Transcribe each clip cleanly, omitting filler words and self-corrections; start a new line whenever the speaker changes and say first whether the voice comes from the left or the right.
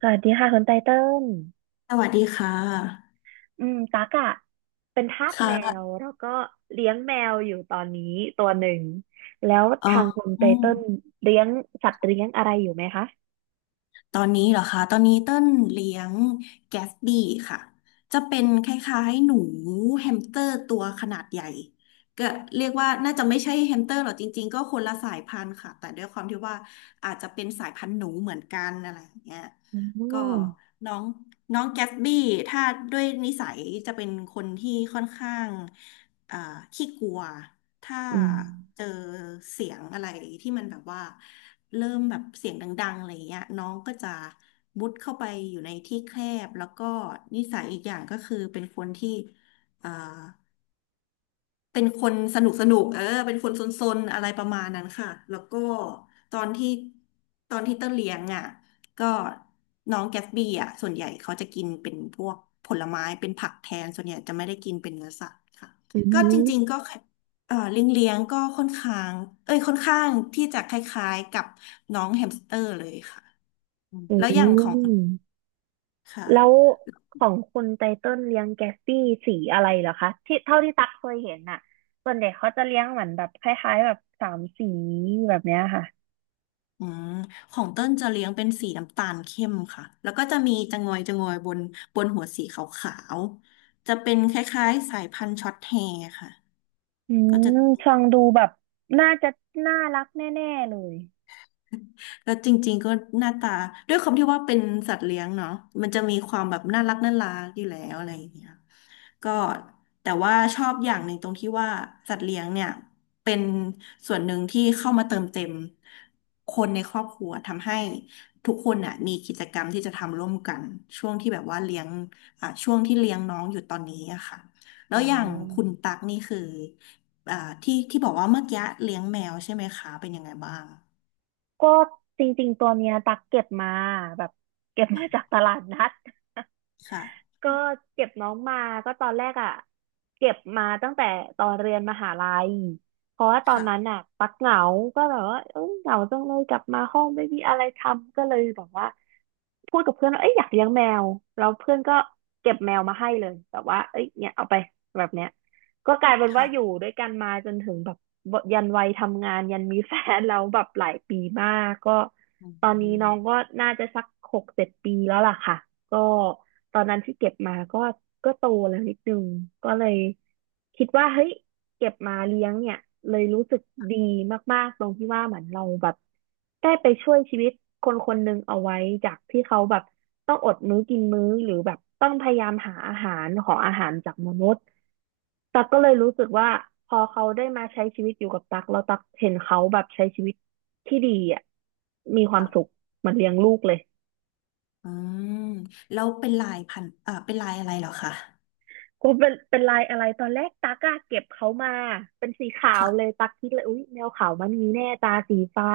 right: สวัสดีค่ะคุณไตเติ้ล
left: สวัสดีค่ะ
right: อืมตักอะเป็นทาส
left: ค
right: แมว
left: ่ะ
right: แล้วก็เลี้ยงแมวอยู่ตอนนี้ตัวหนึ่งแล้ว
left: เอ่อ
right: ทางคุณไต
left: อืม
right: เติ้ลเลี้ยงสัตว์เลี้ยงอะไรอยู่ไหมคะ
left: ตอนนี้เหรอคะตอนนี้เต้นเลี้ยงแกสบี้ค่ะ จะเป็นคล้ายๆหนูแฮมสเตอร์ตัวขนาดใหญ่ก็เรียกว่าน่าจะไม่ใช่แฮมสเตอร์หรอกจริงๆก็คนละสายพันธุ์ค่ะ แต่ด้วยความที่ว่าอาจจะเป็นสายพันธุ์หนูเหมือนกันอะไรอย่างเงี้ย
right: อ๋
left: ก็
right: อ
left: น้องน้องแกสบี้ถ้าด้วยนิสัยจะเป็นคนที่ค่อนข้างอ่าขี้กลัว ถ้า
right: อืม
left: เจอเสียงอะไรที่มันแบบว่าเริ่มแบบเสียงดังๆอะไรเงี้ยน้องก็จะมุดเข้าไปอยู่ในที่แคบแล้วก็นิสัยอีกอย่างก็คือเป็นคนที่เอ่อ เป็นคนสนุกสนุกเออเป็นคนซนๆอะไรประมาณนั้นค่ะแล้วก็ตอนที่ตอนที่เต้นเลี้ยงอ่ะก็น้องแกสบี้อ่ะส่วนใหญ่เขาจะกินเป็นพวกผลไม้เป็นผักแทนส่วนใหญ่จะไม่ได้กินเป็นเนื้อสัตว์ค่ะ
right: อื
left: ก็จริงๆ
right: ม
left: ก็เลี้ยงก็ค่อนข้างเอ้ยค่อนข้างที่จะคล้ายๆกับน้องแฮมสเตอร์เลยค่ะอืม
right: อื
left: แล้วอย่างของ
right: ม
left: ค่ะ
right: แล้วของคุณไตเติ้ลเลี้ยงแกสปี้สีอะไรเหรอคะที่เท่าที่ตักเคยเห็นน่ะส่วนเด็กเขาจะเลี้ยงเหมือนแบบคล้ายๆแบบสามสีแบบเนี้ยค่ะ
left: อืมของเต้นจะเลี้ยงเป็นสีน้ำตาลเข้มค่ะ แล้วก็จะมีจะงอยบนบนหัวสีขาวๆจะเป็นคล้ายๆสายพันธุ์ช็อตแฮร์ค่ะ
right: อื
left: ก็จะ
right: มฟังดูแบบน่าจะน่ารักแน่ๆเลย
left: แล้วจริงๆก็หน้าตาด้วยความที่ว่าเป็นสัตว์เลี้ยงเนาะมันจะมีความแบบน่ารักน่ารักอยู่แล้วอะไรอย่างเงี้ยก็แต่ว่าชอบอย่างหนึ่งตรงที่ว่าสัตว์เลี้ยงเนี่ยเป็นส่วนหนึ่งที่เข้ามาเติมเต็มคนในครอบครัวทำให้ทุกคนน่ะมีกิจกรรมที่จะทำร่วมกันช่วงที่แบบว่าเลี้ยงช่วงที่เลี้ยงน้องอยู่ตอนนี้อะค่ะแล้
right: อ๋
left: วอย่างคุ
right: อ
left: ณตักนี่คืออ่าที่บอกว่าเมื่อกี้เลี้ยงแมวใช่ไหมคะเป็นยังไงบ้าง
right: ก็จริงๆตัวเนี้ยตักเก็บมาแบบเก็บมาจากตลาดนัด
left: ค่ะ
right: ก็เก็บน้องมาก็ตอนแรกอ่ะเก็บมาตั้งแต่ตอนเรียนมหาลัยเพราะว่าตอน
left: ค่ะ
right: นั้นอ่ะตักเหงาก็แบบว่าเอ้ยเหงาจังเลยกลับมาห้องไม่มีอะไรทำก็เลยแบบว่าพูดกับเพื่อนว่าเอ้ยอยากเลี้ยงแมวแล้วเพื่อนก็เก็บแมวมาให้เลยแบบว่าเอ้ยเนี่ยเอาไปแบบเนี้ย ก็กลายเป็นว่าอยู่
left: ค่ะ
right: ด้วยกันมาจนถึงแบบยันวัยทำงานยันมีแฟนแล้วแบบหลายปีมากก็
left: อื
right: ตอนนี้น้
left: ม
right: องก็น่าจะสักหกเจ็ดปีแล้วล่ะค่ะก็ตอนนั้นที่เก็บมาก็โตแล้วนิดนึงก็เลยคิดว่าเฮ้ยเก็บมาเลี้ยงเนี่ยเลยรู้สึกดีมากๆตรงที่ว่าเหมือนเราแบบได้ไปช่วยชีวิตคนคนหนึ่งเอาไว้จากที่เขาแบบต้องอดมื้อกินมื้อหรือแบบต้องพยายามหาอาหารขออาหารจากมนุษย์ ตักก็เลยรู้สึกว่าพอเขาได้มาใช้ชีวิตอยู่กับตักแล้วตักเห็นเขาแบบใช้ชีวิตที่ดีอ่ะมีความสุข
left: ค่ะ
right: เหมือนเลี้ยงลูกเลย
left: อืมแล้วเป็นลายพันอ่าเป็นลายอะไรเหรอคะ
right: ก็เป็นลายอะไรตอนแรกตักอะเก็บเขามาเป็นสีขาวเลย
left: ค่ะ
right: ตักคิดเลยอุ๊ยแมวขาวมันมีแน่ตาสีฟ้า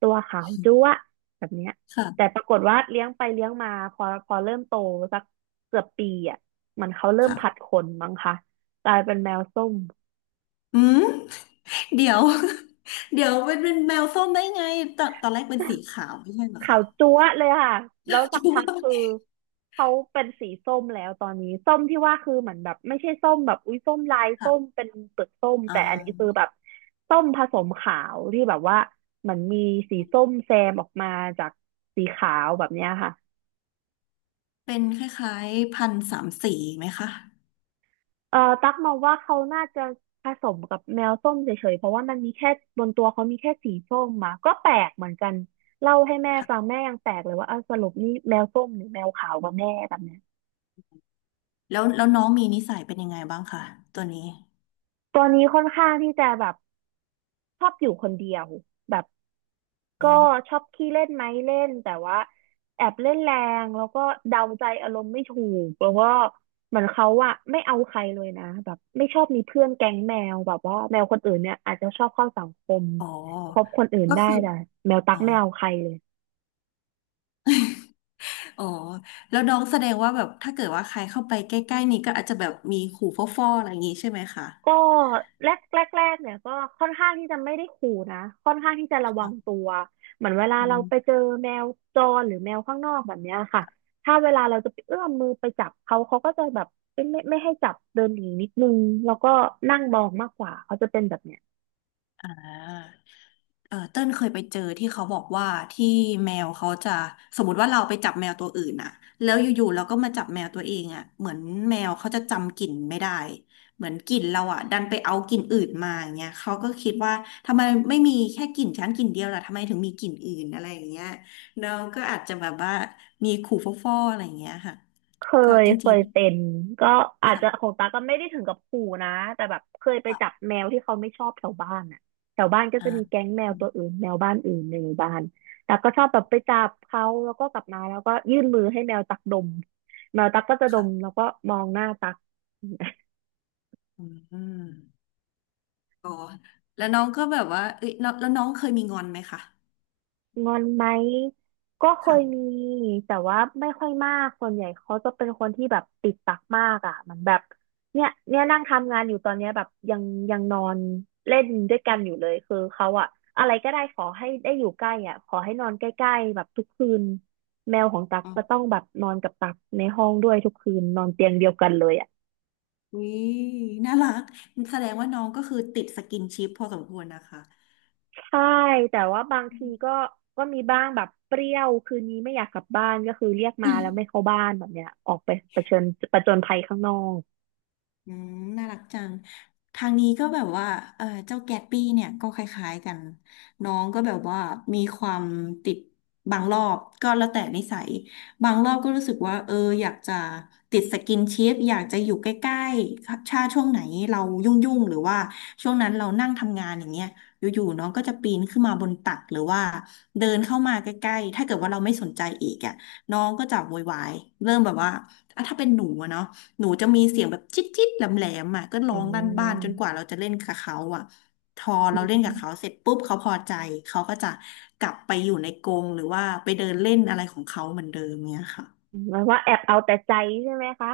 right: ตัวขาวจั๊วะแบบเนี้ยแต่
left: ค่ะ
right: ปรากฏว่าเลี้ยงไปเลี้ยงมาพอเริ่มโตสักเกือบปีอ่ะเหมันเขาเริ่ม
left: ค่ะ
right: ผัดขนมั้งคะกลายเป็นแมวส้ม
left: อืมเดี๋ยวเดี๋ยวเป็นแมวส้มได้ไงตอนแรกเป็นสีขาวไม่ใช่เหรอ
right: ขา
left: คะ
right: วจั๊วะเลยค่ะ แล้ว สั
left: คิ
right: ก
left: ด
right: พัก
left: ว่า
right: คือเขาเป็นสีส้มแล้วตอนนี้ส้มที่ว่าคือเหมือนแบบไม่ใช่ส้มแบบอุ้ยส้มลายส้ม
left: ค่ะ
right: เป็นเปลือกส้ม
left: อ่
right: แต่อันนี้คือ
left: า
right: แบบส้มผสมขาวที่แบบว่าเหมือนมีสีส้มแซมออกมาจากสีขาวแบบเนี้ยค่ะ
left: เป็นคล้ายๆพันธุ์สามสีไหมคะ
right: ตักมองว่าเขาน่าจะผสมกับแมวส้มเฉยๆเพราะว่ามันมีแค่บนตัวเขามีแค่สีส้มมาก็แปลกเหมือนกันเล่าให้แม่ฟังแม่ยังแปลกเลยว่าเอ้าสรุปนี่แมวส้มหรือแมวขาวกันแน่แบบเนี้ย
left: แล้วน้องมีนิสัยเป็นยังไงบ้างคะตัวนี้
right: ตัวนี้ค่อนข้างที่จะแบบชอบอยู่คนเดียวแบบก็ช
left: อ่า
right: อบขี้เล่นไหมเล่นแต่ว่าแอบเล่นแรงแล้วก็เดาใจอารมณ์ไม่ถูกแล้วก็เหมือนเขาอะไม่เอาใครเลยนะแบบไม่ชอบมีเพื่อนแก๊งแมวแบบว่าแมวคนอื่นเนี่ยอาจจะชอบเข้าสังคม
left: อ๋อ
right: คบคนอื่น
left: ก็
right: ได้
left: คือ
right: แต่แมวตั๊
left: อ๋
right: ก
left: อ
right: ไม่เอาใครเลย
left: อ๋อแล้วน้องแสดงว่าแบบถ้าเกิดว่าใครเข้าไปใกล้ๆนี้ก็อาจจะแบบมีขู่ฟ่อๆอะไรอย่างงี้ใช่ไหมคะ
right: ก็แรกแรกเนี่ยก็ค่อนข้างที่จะไม่ได้ขู่นะค่อนข้างที่จะระวัง
left: ค่ะ
right: ตัวเหมือนเวลา
left: อื
right: เรา
left: ม
right: ไปเจอแมวจรหรือแมวข้างนอกแบบเนี้ยค่ะถ้าเวลาเราจะไปเอื้อมมือไปจับเขาเขาก็จะแบบไม่ให้จับเดินหนีนิดนึงแล้วก็นั่งมองมากกว่าเขาจะเป็นแบบเนี้ย
left: อ่า เออเต้นเคยไปเจอที่เขาบอกว่าที่แมวเขาจะสมมติว่าเราไปจับแมวตัวอื่นน่ะแล้วอยู่ๆเราก็มาจับแมวตัวเองอ่ะเหมือนแมวเขาจะจำกลิ่นไม่ได้เหมือนกลิ่นเราอ่ะดันไปเอากลิ่นอื่นมาอย่างเงี้ยเขาก็คิดว่าทำไมไม่มีแค่กลิ่นชันกลิ่นเดียวล่ะทำไมถึงมีกลิ่นอื่นอะไรอย่างเงี้ยน้องก็อาจจะแบบว่ามีขู่ฟ่อๆอะไรอย่างเงี้ยค่ะ
right: เค
left: ก็
right: ย
left: จ
right: เค
left: ริง
right: ยเป็นก็อา
left: ๆ
right: จ
left: ค่ะ
right: จะของตาก็ไม่ได้ถึงกับขู่นะแต่แบบเคยไป
left: ค่ะ
right: จับแมวที่เขาไม่ชอบแถวบ้านอ่ะแถวบ้านก็
left: อ่า
right: จะมีแก๊งแมว
left: อืม
right: ตัวอื่นแมวบ้านอื่นในหมู่บ้านต่ก็ชอบแบบไปจับเขาแล้วก็กลับมาแล้วก็ยื่นมือให้แมวตักดมแมวตักก็จะดมแล้
left: ค่ะ
right: วก็มองหน้าตัก
left: อืม อ๋อแล้วน้องก็แบบว่าเอ้ยน้องแล้วน้องเคยมีงอนไหมคะ
right: งอนไหมก็เคยมี
left: ค่ะ
right: แต่ว่าไม่ค่อยมากส่วนใหญ่เขาจะเป็นคนที่แบบติดปากมากอ่ะเหมันแบบเนี่ยเนี่ยนั่งทำงานอยู่ตอนเนี้ยแบบยังนอนเล่นด้วยกันอยู่เลยคือเขาอะอะไรก็ได้ขอให้ได้อยู่ใกล้อ่ะขอให้นอนใกล้ๆแบบทุกคืนแมวของตั๊ก
left: อ๋อ
right: จะต้องแบบนอนกับตั๊กในห้องด้วยทุกคืนนอนเตียงเดียวกันเลยอ่ะ
left: อุ้ยน่ารัก แสดงว่าน้องก็คือติดสกินชิปพอสมควรนะคะ
right: ใช่แต่ว่าบางทีก็มีบ้างแบบเปรี้ยวคืนนี้ไม่อยากกลับบ้านก็คือเรียกมาแล้วไม่เข้าบ้านแบบเนี้ยออกไปประชิญประจนภัยข้างนอก
left: อืมน่ารักจังทางนี้ก็แบบว่าเออเจ้าแกตปี้เนี่ยก็คล้ายๆกัน น้องก็แบบว่ามีความติดบางรอบก็แล้วแต่นิสัย บางรอบก็รู้สึกว่าเอออยากจะติดสกินชิปอยากจะอยู่ใกล้ๆชาช่วงไหนเรายุ่งๆหรือว่าช่วงนั้นเรานั่งทำงานอย่างเงี้ยอยู่ๆน้องก็จะปีนขึ้นมาบนตักหรือว่าเดินเข้ามาใกล้ๆถ้าเกิดว่าเราไม่สนใจอีกอ่ะน้องก็จะโวยวายเริ่มแบบว่าอ่ะถ้าเป็นหนูอะเนาะ หนูจะมีเสียงแบบจิ๊ดจิ๊ดแหลมแหลมอ่ะก็ร้
right: อื
left: องลั่นบ้านจนกว่า
right: ม
left: เราจะเล่นกับเขาอ่ะพอเราเล่น
right: อื
left: กับเขา
right: ม
left: เสร็จปุ๊บเขาพอใจ เขาก็จะกลับไปอยู่ในกรงหรือว่าไปเดินเล่นอะไรของเขาเหมือนเดิมเนี่ยค่ะ
right: หมายว่าแอบเอาแต่ใจใช่ไหมคะ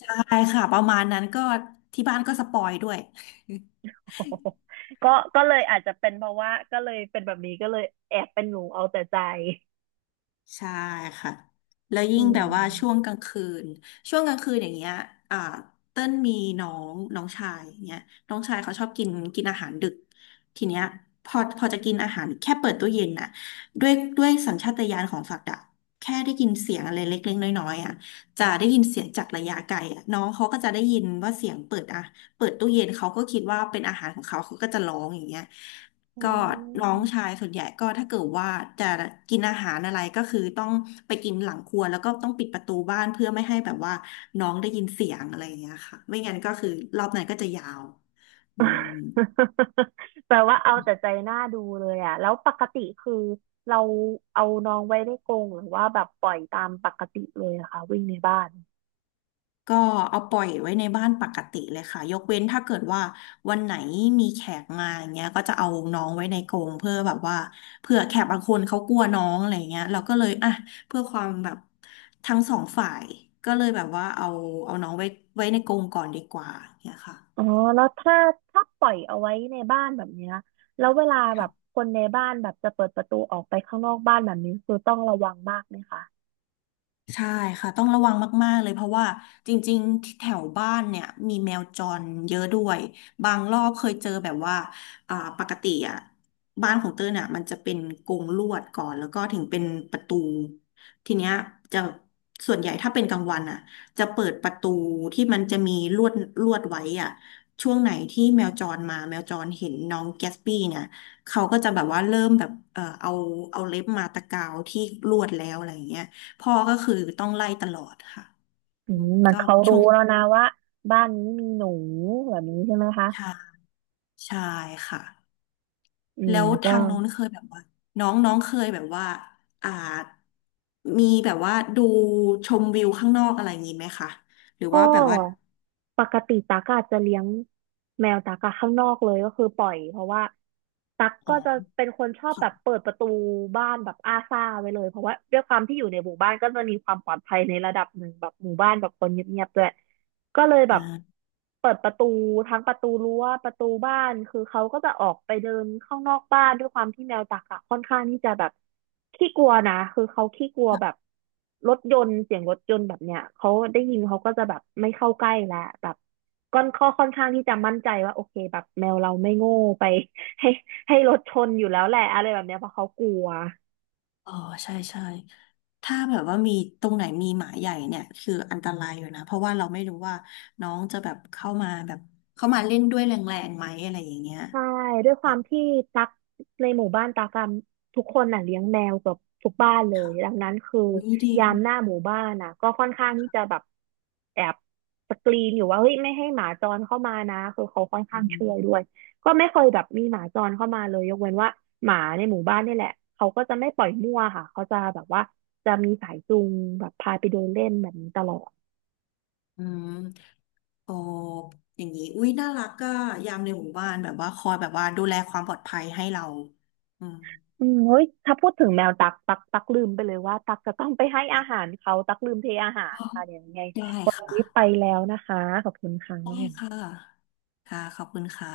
left: ใช่ค่ะประมาณนั้นก็ที่บ้านก็สปอยด้วย
right: โอ้โห ก็ก็เลยอาจจะเป็นเพราะว่าก็เลยเป็นแบบนี้ก็เลยแอบเป็นหนูเอาแต่ใจ
left: ใช่ค่ะแล้ว
right: อื
left: ยิ่งแบ
right: ม
left: บว่าช่วงกลางคืนช่วงกลางคืนอย่างเงี้ยอ่าเต้นมีน้องน้องชายเนี้ยน้องชายเขาชอบกินกินอาหารดึกทีเนี้ยพอจะกินอาหารแค่เปิดตู้เย็นน่ะด้วยสัญชาตญาณของสัตว์อะแค่ได้ยินเสียงอะไรเล็กๆน้อยๆอ่ะจะได้ยินเสียงจากระยะไกลอ่ะน้องเขาก็จะได้ยินว่าเสียงเปิดอ่ะเปิดตู้เย็นเขาก็คิดว่าเป็นอาหารของเขาเขาก็จะร้องอย่างเงี้ย
right: อ๋อ
left: ก็น้องชายส่วนใหญ่ก็ถ้าเกิดว่าจะกินอาหารอะไรก็คือต้องไปกินหลังครัวแล้วก็ต้องปิดประตูบ้านเพื่อไม่ให้แบบว่าน้องได้ยินเสียงอะไรอย่างเงี้ยค่ะไม่งั้นก็คือรอบนั้นก็จะยาวอืม
right: แปลว่าเอาแต่ใจหน้าดูเลยอ่ะแล้วปกติคือเราเอาน้องไว้ในกรงหรือว่าแบบปล่อยตามปกติเลยนะคะวิ่งในบ้าน
left: ก็เอาปล่อยไว้ในบ้านปกติเลยค่ะยกเว้นถ้าเกิดว่าวันไหนมีแขกมาอย่างเงี้ยก็จะเอาน้องไว้ในกรงเพื่อแบบว่าเผื่อแขกบางคนเขากลัวน้องอะไรเงี้ยเราก็เลยเพื่อความแบบทั้งสองฝ่ายก็เลยแบบว่าเอาน้องไว้ในกรงก่อนดีกว่าเนี่ยค่ะ
right: อ๋อแล้วถ้าปล่อยเอาไว้ในบ้านแบบเนี้ยแล้วเวลาแบบคนในบ้านแบบจะเปิดประตูออกไปข้างนอกบ้านแบบนี้คือต้องระวังมากไหมคะ
left: ใช่ค่ะต้องระวังมากๆเลยเพราะว่าจริงๆที่แถวบ้านเนี่ยมีแมวจรเยอะด้วยบางรอบเคยเจอแบบว่าปกติอ่ะบ้านของเต้ยเนี่ยมันจะเป็นกรงลวดก่อนแล้วก็ถึงเป็นประตูทีเนี้ยจะส่วนใหญ่ถ้าเป็นกลางวันอ่ะจะเปิดประตูที่มันจะมีลวดลวดไว้อ่ะช่วงไหนที่แมวจรมาแมวจรเห็นน้องแกสปี้เนี่ยเขาก็จะแบบว่าเริ่มแบบเออเอาเล็บมาตะกาวที่ลวดแล้วอะไรอย่างเงี้ย พ่อก็คือต้องไล่ตลอดค่ะ
right: อื
left: อื
right: ม
left: ม
right: มัน
left: ก็
right: เขา
left: ช่
right: รู้
left: วง
right: แล้วนะว่าบ้านนี้มีหนูแบบนี้ใช่ไหมคะ
left: ชาชายค่ะ
right: อื
left: แล้
right: ม
left: ว
right: ก็
left: ทางโน้นเคยแบบว่าน้องน้องเคยแบบว่าอ่ามีแบบว่าดูชมวิวข้างนอกอะไรอย่างนี้ไหมคะหรือ
right: ก็
left: ว่าแบบว่า
right: ปกติตั๊กอาจจะเลี้ยงแมวตั๊กอะข้างนอกเลยก็คือปล่อยเพราะว่าตั๊ก
left: อ๋อ
right: ก็จะเป็นคนชอบแบบ
left: ค่ะ
right: เปิดประตูบ้านแบบอ้าซ่าไว้เลยเพราะว่าด้วยความที่อยู่ในหมู่บ้านก็จะมีความปลอดภัยในระดับหนึ่งแบบหมู่บ้านแบบคนเงียบๆด้วย ก็เลยแบบ
left: อ่า
right: เปิดประตูทั้งประตูรั้วประตูบ้านคือเขาก็จะออกไปเดินข้างนอกบ้านด้วยความที่แมวจักอะค่อนข้างที่จะแบบขี้กลัวนะคือเขาขี้กลัวแบบรถยนต์เสียงรถยนต์แบบเนี้ยเขาได้ยินเขาก็จะแบบไม่เข้าใกล้แล้วแบบก้อนข้อค่อนข้างที่จะมั่นใจว่าโอเคแบบแมวเราไม่โง่ไป ให้ให้รถชนอยู่แล้วแหละอะไรแบบเนี้ยเพราะเขากลัว
left: อ๋อใช่ใช่ถ้าแบบว่ามีตรงไหนมีหมาใหญ่เนี่ยคืออันตรายอยู่นะเพราะว่าเราไม่รู้ว่าน้องจะแบบเข้ามาแบบเข้ามาเล่นด้วยแรงๆไหมอะไรอย่างเงี้ย
right: ใช่ด้วยความที่ตักในหมู่บ้านตักอะทุกคนน่ะเลี้ยงแมวเกับทุกบ้านเลย
left: ค่ะ
right: ดังนั้นคือ
left: อุ้ยดี
right: ยามหน้าหมู่บ้านน่ะก็ค่อนข้างที่จะแบบแอบสกรีนอยู่ว่าเฮ้ยไม่ให้หมาจรเข้ามานะคือเขาค่อน
left: อื
right: ข้างช่วยด้วย
left: ม
right: ก็ไม่เคยแบบมีหมาจรเข้ามาเลยยกเว้นว่าหมาในหมู่บ้านนี่แหละเขาก็จะไม่ปล่อยมั่วค่ะเขาจะแบบว่าจะมีสายจูงแบบพาไปเดินเล่นแบบนี้ตลอด
left: อืม โอ้อย่างนี้อุ้ยน่ารักก็ยามในหมู่บ้านแบบว่าคอยแบบว่าดูแลความปลอดภัยให้เราอืม
right: อืมเฮ้ย ถ้าพูดถึงแมวตัก ตักลืมไปเลยว่าตักจะต้องไปให้อาหารเขาตักลืมเทอาหา
left: อ๋
right: ร
left: อ
right: ค่ะเดี๋ยวยังไง
left: ได้
right: วัน
left: ค่ะ
right: นี้ไปแล้วนะคะขอบคุณค่ะ
left: ได้ค่ะค่ะขอบคุณค่ะ